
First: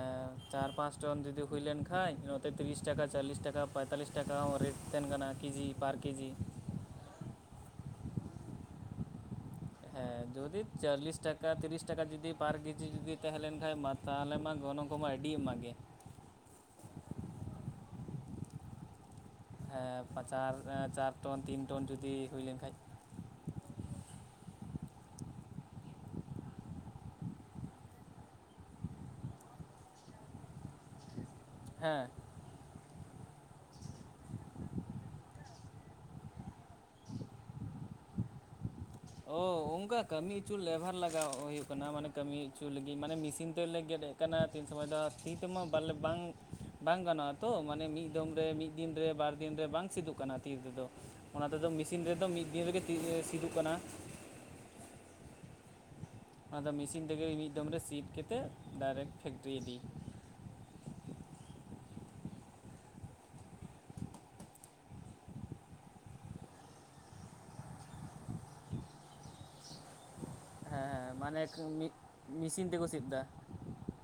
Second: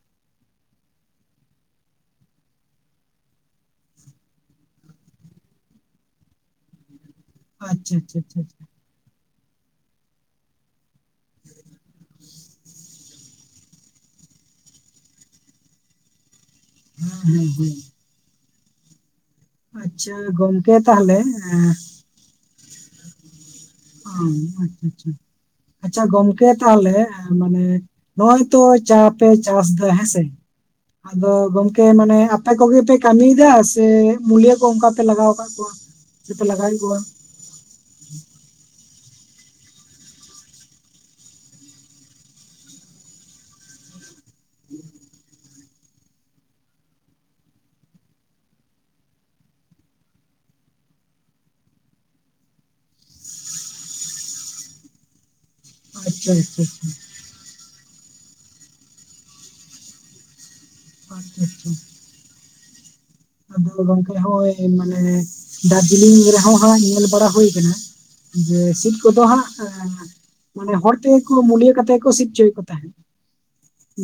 S2: ᱪᱟᱨ ᱯᱟᱸᱪ ᱴᱚᱱ ᱡᱩᱫᱤ ᱦᱩᱭ ᱞᱮᱱ ᱠᱷᱟᱡ ᱱᱚᱛᱮ ᱛᱤᱨᱤᱥ ᱴᱟᱠᱟ ᱪᱟᱞᱞᱤᱥ ᱴᱟᱠᱟ ᱯᱚᱸᱭᱛᱟᱞᱞᱤᱥ ᱴᱟᱠᱟ ᱦᱚᱸ ᱨᱮᱴ ᱛᱮᱱ ᱠᱟᱱᱟ ᱠᱤᱡᱤ ᱵᱟᱨ ᱠᱮᱡᱤ
S1: ᱟᱪᱪᱷᱟ ᱪᱷᱟ ᱟᱪᱷᱟ ᱪᱷᱟ ᱪᱷᱟ ᱪᱟ
S2: ᱦᱮᱸ ᱡᱩᱫᱤ ᱪᱟᱸᱞᱞᱤᱥ ᱴᱟᱠᱟ ᱛᱤᱨᱤᱥ ᱴᱟᱠᱟ ᱡᱩᱫᱤ ᱯᱟᱨ ᱠᱮᱡᱤ ᱡᱩᱫᱤ ᱛᱟᱦᱮᱸ ᱞᱮᱱ ᱠᱷᱟᱡ ᱢᱟ ᱛᱟᱦᱞᱮ ᱢᱟ ᱜᱚᱱᱚᱝ ᱠᱚᱢᱟ ᱟᱹᱰᱤ ᱟᱢᱟ ᱜᱮ᱾
S1: ᱦᱩᱸ ᱦᱩᱸ ᱦᱩᱸ
S2: ᱦᱮᱸ
S1: ᱟᱪᱪᱷᱟ
S2: ᱯᱟᱸᱪᱟᱨ
S1: ᱜᱚᱢᱠᱮ
S2: ᱪᱟᱨ
S1: ᱛᱟᱦᱚᱞᱮ
S2: ᱴᱚᱱ ᱛᱤᱱ
S1: ᱮᱸ,
S2: ᱴᱚᱱ ᱡᱩᱫᱤ ᱦᱩᱭ ᱞᱮᱝᱠᱷᱟᱡ
S1: ᱚᱸ ᱟᱪᱪᱷᱟ ᱟᱪᱪᱷᱟ ᱟᱪᱪᱷᱟ ᱜᱚᱢᱠᱮ ᱛᱟᱦᱚᱞᱮ ᱢᱟᱱᱮ ᱱᱚᱜ-ᱚᱭ ᱛᱚ ᱪᱟ ᱯᱮ ᱪᱟᱥᱫᱟ ᱦᱮᱸᱥᱮ ᱟᱫᱚ ᱜᱚᱢᱠᱮ
S2: ᱦᱮᱸ
S1: ᱢᱟᱱᱮ ᱟ ᱯᱮ ᱠᱚᱜᱮ ᱯᱮ ᱠᱟᱹᱢᱤᱭ ᱫᱟ ᱥᱮ ᱢᱩᱞᱭᱟᱹ ᱠᱚ ᱚᱱᱠᱟ ᱯᱮ ᱞᱟᱜᱟᱣ ᱠᱟᱜ ᱠᱚᱣᱟ ᱥᱮᱯᱮ ᱞᱟᱜᱟᱮᱜ ᱠᱚᱣᱟ?
S2: ᱚ ᱚᱝᱠᱟ ᱠᱟᱹᱢᱤ ᱩᱪᱩ ᱞᱮᱵᱷᱟᱨ ᱞᱟᱜᱟᱣ ᱦᱩᱭᱩᱜ ᱠᱟᱱᱟ ᱢᱟᱱᱮ ᱠᱟᱹᱢᱤ ᱩᱪᱩ ᱞᱟᱹᱜᱤᱫ ᱢᱟᱱᱮ ᱢᱮᱥᱤᱱ ᱛᱮᱞᱮ ᱜᱮᱫ ᱮᱫ ᱠᱟᱱᱟ ᱛᱤᱱ ᱥᱚᱢᱚᱭ ᱫᱚ ᱛᱤ ᱛᱮᱢᱟ ᱵᱟᱞᱮ ᱵᱟᱝ ᱵᱟᱝ ᱜᱟᱱᱚᱜ-ᱟ ᱛᱚ ᱢᱟᱱᱮ ᱢᱤᱫ ᱫᱚᱢ ᱨᱮ ᱢᱤᱫ ᱫᱤᱱ ᱨᱮ ᱵᱟᱨ ᱫᱤᱱ ᱨᱮ ᱵᱟᱝ ᱥᱤᱫᱩᱜ ᱠᱟᱱᱟ ᱛᱤ ᱛᱮᱫᱚ ᱚᱱᱟ ᱛᱮᱫᱚ ᱢᱤᱥᱤᱱ ᱨᱮᱫᱚ ᱢᱤᱫ ᱫᱤᱱ ᱨᱮᱫᱚ ᱥᱤᱫᱚᱜ ᱠᱟᱱᱟ᱾
S1: ᱟᱪᱪᱷᱟ ᱟᱪᱪᱷᱟ
S2: ᱟᱫᱚ
S1: ᱟᱪᱪᱷᱟ
S2: ᱢᱤᱥᱤᱱ ᱛᱮᱜᱮ ᱢᱤᱫ ᱫᱚᱢ ᱨᱮ ᱥᱤᱫ ᱠᱮᱛᱮᱫ ᱰᱟᱭᱨᱮᱠᱴ ᱯᱷᱮᱠᱴᱨᱤ ᱤᱫᱤ᱾
S1: ᱟᱪᱪᱷᱟ ᱟᱪᱪᱷᱟ ᱟᱫᱚ ᱜᱚᱝᱠᱮ ᱦᱚᱭ ᱢᱟᱱᱮ ᱫᱟᱨᱡᱤᱞᱤᱝ ᱨᱮᱦᱚᱸ ᱦᱟᱸᱜ ᱧᱮᱞ ᱵᱟᱲᱟ ᱦᱩᱭ ᱠᱟᱱᱟ ᱡᱮ ᱥᱤᱴ ᱠᱚᱫᱚ ᱦᱟᱸᱜ ᱮᱸ ᱢᱟᱱᱮ
S2: ᱦᱮᱸ
S1: ᱦᱚᱲ
S2: ᱦᱮᱸ
S1: ᱛᱮᱜᱮ ᱠᱚ
S2: ᱢᱟᱱᱮ
S1: ᱢᱩᱞᱤᱭᱟᱹ
S2: ᱢᱤᱫ
S1: ᱠᱟᱛᱮ ᱜᱮᱠᱚ ᱥᱤᱜ ᱪᱚᱭᱮᱫ ᱠᱚ
S2: ᱢᱮᱥᱤᱱ ᱛᱮᱠᱚ
S1: ᱛᱟᱦᱮᱸᱫ
S2: ᱥᱤᱫ ᱮᱫᱟ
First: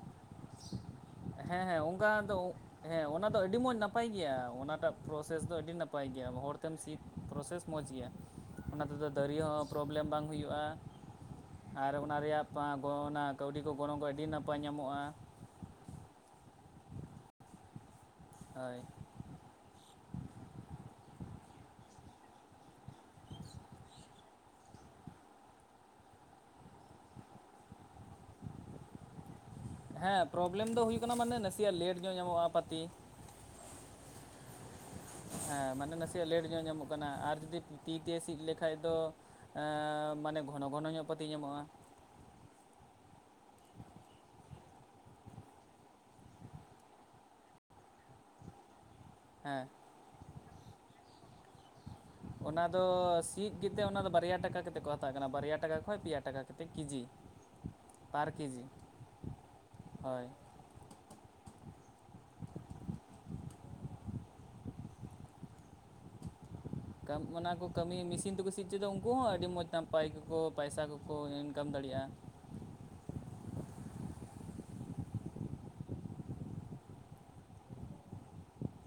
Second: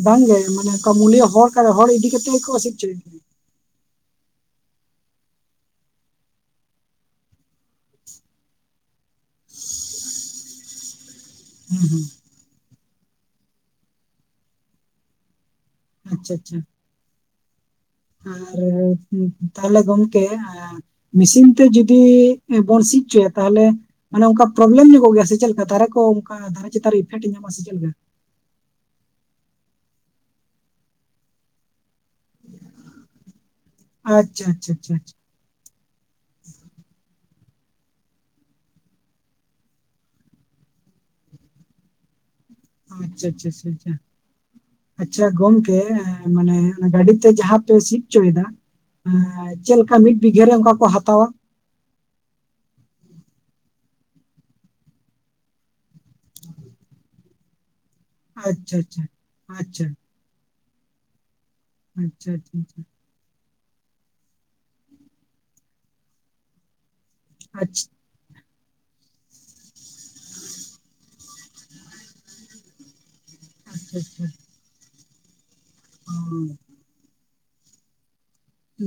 S1: ᱵᱟᱝᱜᱮ ᱢᱟᱱᱮ [unintelligible] ᱢᱩᱞᱤᱭᱟᱹ ᱦᱚᱲᱠᱟ
S2: ᱦᱮᱸ ᱦᱮᱸ
S1: ᱦᱚᱲ ᱤᱫᱤ
S2: ᱚᱱᱠᱟ
S1: ᱠᱟᱛᱮ
S2: ᱫᱚ
S1: ᱜᱮᱠᱚ ᱥᱤᱜ [unintelligible]
S2: ᱦᱮᱸ ᱚᱱᱟ ᱫᱚ ᱟᱹᱰᱤ ᱢᱚᱸᱡᱽ ᱱᱟᱯᱟᱭ ᱜᱮᱭᱟ ᱚᱱᱟᱴᱟᱜ ᱯᱨᱚᱥᱮᱥ ᱫᱚ ᱟᱹᱰᱤ ᱱᱟᱯᱟᱭ ᱜᱮᱭᱟ ᱦᱚᱲᱛᱮᱢ ᱥᱤᱫ ᱯᱨᱚᱥᱮᱥ ᱢᱚᱡᱽ ᱜᱮᱭᱟ ᱚᱱᱟ ᱛᱮᱫᱚ ᱫᱟᱹᱨᱤ ᱦᱚᱸ ᱯᱨᱚᱵᱞᱮᱢ ᱵᱟᱝ ᱦᱩᱭᱩᱜᱼᱟ
S1: ᱠᱟᱱᱟ ᱦᱩᱸ
S2: ᱟᱨ ᱚᱱᱟ
S1: ᱦᱩᱸ
S2: ᱨᱮᱭᱟᱜ ᱯᱟ ᱜᱚ ᱚᱱᱟ ᱠᱟᱹᱣᱰᱤ ᱠᱚ ᱜᱚᱱᱚᱝ ᱠᱚ ᱟᱹᱰᱤ ᱱᱟᱯᱟᱭ ᱧᱟᱢᱚᱜᱼᱟ
S1: ᱟᱪᱪᱷᱟ ᱟᱪᱪᱷᱟ ᱟᱨ
S2: ᱦᱳᱭ
S1: ᱛᱟᱦᱚᱞᱮ ᱜᱚᱝᱠᱮ ᱮᱸ ᱢᱤᱥᱤᱱ ᱛᱮ ᱡᱩᱫᱤ ᱵᱚᱱ ᱥᱤᱫ ᱪᱚᱭᱟ ᱛᱟᱦᱚᱞᱮ ᱢᱟᱱᱮ ᱚᱱᱠᱟ ᱯᱨᱚᱵᱞᱮᱢ ᱧᱚᱜᱚᱜ ᱜᱮᱭᱟ ᱥᱮ ᱪᱮᱫ ᱞᱮᱠᱟ ᱫᱟᱨᱮ ᱠᱚ ᱚᱱᱠᱟ ᱫᱟᱨᱮ ᱪᱮᱛᱟᱱ ᱨᱮ ᱤᱯᱷᱮᱠᱴ ᱧᱟᱢᱟ ᱥᱮ ᱪᱮᱫ ᱞᱮᱠᱟ?
S2: ᱦᱮᱸ ᱯᱨᱚᱵᱞᱮᱢ ᱫᱚ ᱦᱩᱭᱩᱜ ᱠᱟᱱᱟ ᱢᱟᱱᱮ ᱱᱟᱥᱮᱭᱟᱜ ᱞᱮᱴ ᱧᱚᱜ ᱧᱟᱢᱚᱜᱼᱟ ᱯᱟᱹᱛᱤ
S1: ᱟᱪᱪᱷᱟ ᱟᱪᱪᱷᱟ [unintelligible]
S2: ᱦᱮᱸ ᱢᱟᱱᱮ ᱱᱟᱥᱮᱭᱟᱜ ᱞᱮᱴ ᱧᱚᱜ ᱧᱟᱢᱚᱜ ᱠᱟᱱᱟ ᱟᱨ ᱡᱩᱫᱤ ᱛᱤᱛᱮ ᱥᱤᱫ ᱞᱮᱠᱷᱟᱡ ᱫᱚ ᱮᱸ ᱢᱟᱱᱮ ᱜᱷᱚᱱᱚ ᱜᱷᱚᱱᱚ ᱧᱚᱜ ᱯᱟᱹᱛᱤ ᱧᱟᱢᱚᱜᱼᱟ
S1: ᱟᱪᱪᱷᱟ ᱟᱪᱪᱷᱟ ᱟᱪᱪᱷᱟ ᱟᱪᱪᱷᱟ ᱟᱪᱪᱷᱟ ᱜᱚᱝᱠᱮ ᱮᱸ ᱢᱟᱱᱮ ᱜᱟᱹᱰᱤᱛᱮ ᱡᱟᱦᱟᱸ ᱯᱮ ᱥᱤᱜ ᱪᱚᱭᱮᱫᱟ ᱮᱸ
S2: ᱦᱮᱸ
S1: ᱪᱮᱫ ᱞᱮᱠᱟ ᱢᱤᱫ ᱵᱤᱜᱷᱟᱹᱨᱮ ᱚᱱᱠᱟ ᱠᱚ ᱦᱟᱛᱟᱣᱟ?
S2: [unintelligible] ᱚᱱᱟ ᱫᱚ ᱥᱤᱫ ᱠᱟᱛᱮᱜ ᱚᱱᱟ ᱫᱚ ᱵᱟᱨᱭᱟ ᱴᱟᱠᱟ ᱠᱟᱛᱮᱫ ᱠᱚ ᱦᱟᱛᱟᱣ ᱠᱟᱱᱟ ᱵᱟᱨᱭᱟ ᱴᱟᱠᱟ ᱠᱷᱚᱡ ᱯᱮᱭᱟ ᱴᱟᱠᱟ ᱠᱟᱛᱮᱫ ᱠᱤᱡᱤ ᱯᱟᱨ ᱠᱤᱡᱤ
S1: ᱟᱪᱪᱷᱟ ᱟᱪᱪᱷᱟ ᱟᱪᱪᱷᱟ
S2: ᱦᱳᱭ
S1: ᱟᱪᱪᱷᱟ ᱟᱪᱪᱷᱟ [unintelligible]
S2: ᱠᱟᱢ ᱚᱱᱟ
S1: ᱟᱪᱪᱷᱟ
S2: ᱠᱚ ᱠᱟᱹᱢᱤ ᱢᱮᱥᱤᱱ ᱛᱤᱠᱩ ᱥᱤᱫ [unintelligible] ᱩᱱᱠᱩ ᱦᱚᱸ ᱟᱹᱰᱤ ᱢᱚᱡᱽ ᱱᱟᱯᱟᱭ ᱠᱚᱠᱚ ᱯᱟᱭᱥᱟ ᱠᱚᱠᱚ ᱤᱱᱠᱟᱢ ᱫᱟᱲᱮᱭᱟᱜᱼᱟ
S1: [unintelligible] [unintelligible]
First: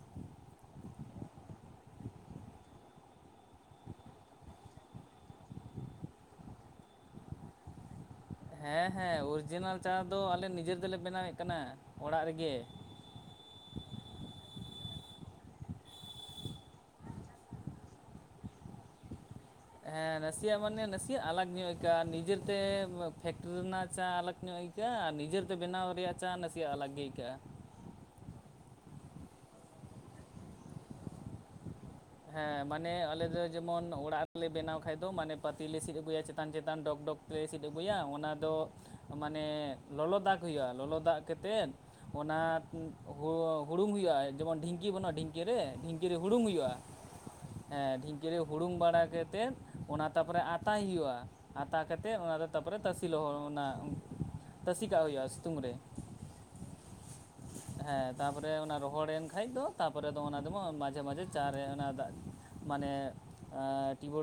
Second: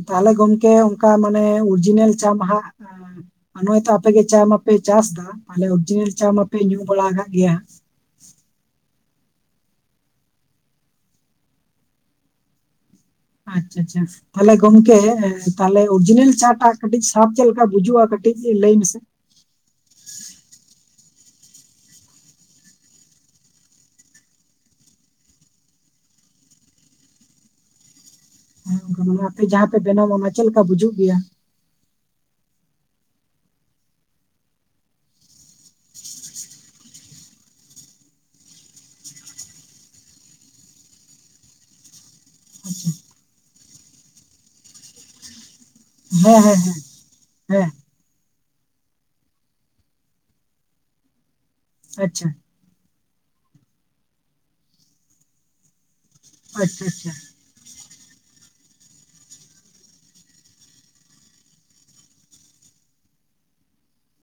S1: ᱛᱟᱦᱞᱮ ᱜᱚᱢᱠᱮ ᱚᱝᱠᱟ ᱢᱟᱱᱮ ᱚᱨᱡᱤᱱᱮᱞ ᱪᱟ ᱢᱟ ᱦᱟᱸᱜ ᱱᱚᱜᱼᱚᱭ ᱛᱚ ᱟᱯᱮᱜᱮ ᱪᱟ ᱢᱟᱯᱮ ᱪᱟᱥᱫᱟ ᱛᱟᱦᱞᱮ ᱚᱨᱤᱡᱤᱱᱟᱞ ᱪᱟ ᱢᱟᱯᱮ ᱧᱩ ᱵᱟᱲᱟ ᱠᱟᱜ ᱜᱮᱭᱟ ᱦᱟᱸᱜ
S2: ᱦᱮᱸ ᱦᱮᱸ ᱚᱨᱤᱡᱤᱱᱟᱞ ᱪᱟ ᱫᱚ ᱟᱞᱮ ᱱᱤᱡᱮ ᱛᱮᱞᱮ ᱵᱮᱱᱟᱣᱮᱫ ᱠᱟᱱᱟ ᱚᱲᱟᱜ ᱨᱮᱜᱮ
S1: ᱟᱪᱪᱷᱟ ᱟᱪᱪᱷᱟ ᱛᱟᱦᱞᱮ ᱜᱚᱢᱠᱮ ᱛᱟᱦᱞᱮ ᱚᱨᱤᱡᱤᱱᱟᱞ ᱪᱟ ᱴᱟᱜ ᱠᱟᱹᱴᱤᱡ ᱥᱟᱫ ᱪᱮᱫ ᱞᱮᱠᱟ ᱵᱩᱡᱩᱜᱼᱟ ᱠᱟᱹᱴᱤᱡ ᱞᱟᱹᱭ ᱢᱮᱥᱮ
S2: ᱦᱮᱸ ᱱᱟᱥᱮᱭᱟᱜ ᱢᱟᱱᱮ ᱱᱟᱥᱮᱭᱟᱜ ᱟᱞᱟᱜ ᱧᱚᱜ ᱟᱹᱭᱠᱟᱹᱜᱼᱟ ᱱᱤᱡᱮᱛᱮ ᱯᱷᱮᱠᱴᱨᱤ ᱨᱮᱱᱟᱜ ᱪᱟ ᱟᱞᱟᱜ ᱧᱚᱜ ᱟᱹᱭᱠᱟᱹᱜ ᱟᱹᱭᱠᱟᱹᱜᱼᱟ ᱟᱨ ᱱᱤᱡᱮᱛᱮ ᱵᱮᱱᱟᱣ ᱨᱮᱭᱟᱜ ᱪᱟ ᱱᱟᱥᱮᱱᱟᱜ ᱟᱞᱟᱜ ᱜᱮ ᱟᱹᱭᱠᱟᱹᱜᱼᱟ
S1: [unintelligible] ᱟᱯᱮ ᱡᱟᱦᱟᱸ ᱯᱮ ᱵᱮᱱᱟᱣ ᱚᱱᱟ ᱪᱮᱫ ᱞᱮᱠᱟ ᱵᱩᱡᱩᱜ ᱜᱮᱭᱟ?
S2: ᱦᱮᱸ ᱢᱟᱱᱮ ᱟᱞᱮ ᱫᱚ ᱡᱮᱢᱚᱱ ᱚᱲᱟᱜ ᱨᱮᱞᱮ ᱵᱮᱱᱟᱣ ᱠᱷᱟᱡ ᱫᱚ ᱢᱟᱱᱮ ᱯᱟᱹᱛᱤ ᱞᱮ ᱥᱤᱫ ᱟᱹᱜᱩᱭᱟ ᱪᱮᱛᱟᱱ ᱪᱮᱛᱟᱱ ᱰᱚᱜᱽ ᱰᱚᱜᱽ ᱞᱮ ᱥᱤᱫ ᱟᱹᱜᱩᱭᱟ ᱚᱱᱟ ᱫᱚ ᱢᱟᱱᱮ ᱞᱚᱞᱚ ᱫᱟᱜ ᱦᱩᱭᱩᱜᱼᱟ ᱞᱚᱞᱚ ᱫᱟᱜ ᱠᱟᱛᱮᱫ ᱚᱱᱟ
S1: ᱟᱪᱪᱷᱟ
S2: ᱦᱩ ᱦᱩᱲᱩᱝ ᱦᱩᱭᱩᱜᱼᱟ ᱡᱮᱢᱚᱱ ᱰᱷᱤᱝᱠᱤ ᱵᱟᱹᱱᱩᱜᱼᱟ ᱰᱷᱤᱝᱠᱤ ᱨᱮ ᱰᱷᱤᱝᱠᱤ ᱨᱮ
S1: ᱦᱮᱸ
S2: ᱦᱩᱲᱩᱝ
S1: ᱦᱮᱸ
S2: ᱦᱩᱭᱩᱜᱼᱟ
S1: ᱦᱮᱸ ᱦᱮᱸ
S2: ᱰᱷᱤᱝᱠᱤ ᱨᱮ ᱦᱩᱲᱩᱝ ᱵᱟᱲᱟ ᱠᱟᱛᱮᱫ ᱚᱱᱟ ᱛᱟᱯᱚᱨᱮ ᱟᱛᱟᱭ ᱦᱩᱭᱩᱜᱼᱟ ᱟᱛᱟ ᱠᱟᱛᱮ
S1: ᱟᱪᱪᱷᱟ
S2: ᱚᱱᱟ ᱫᱚ ᱛᱟᱯᱚᱨᱮ ᱛᱟᱥᱮ ᱞᱚᱦᱚ ᱚᱱᱟ ᱛᱟᱥᱮ ᱠᱟᱜ ᱦᱩᱭᱩᱜᱼᱟ ᱥᱤᱛᱩᱝ ᱨᱮ
S1: ᱟᱪᱪᱷᱟ ᱟᱪᱪᱷᱟ
S2: ᱦᱮᱸ ᱛᱟᱯᱚᱨᱮ ᱚᱱᱟ ᱨᱚᱦᱚᱲᱮᱱ ᱠᱷᱟᱡ ᱫᱚ ᱛᱟᱨᱯᱚᱨᱮ ᱫᱚ ᱚᱱᱟ ᱫᱚᱢ ᱢᱟᱡᱷᱮ ᱢᱟᱡᱷᱮ ᱪᱟ ᱨᱮ ᱚᱱᱟ ᱫᱟᱜ ᱢᱟᱱᱮ ᱮᱸ [unintelligible]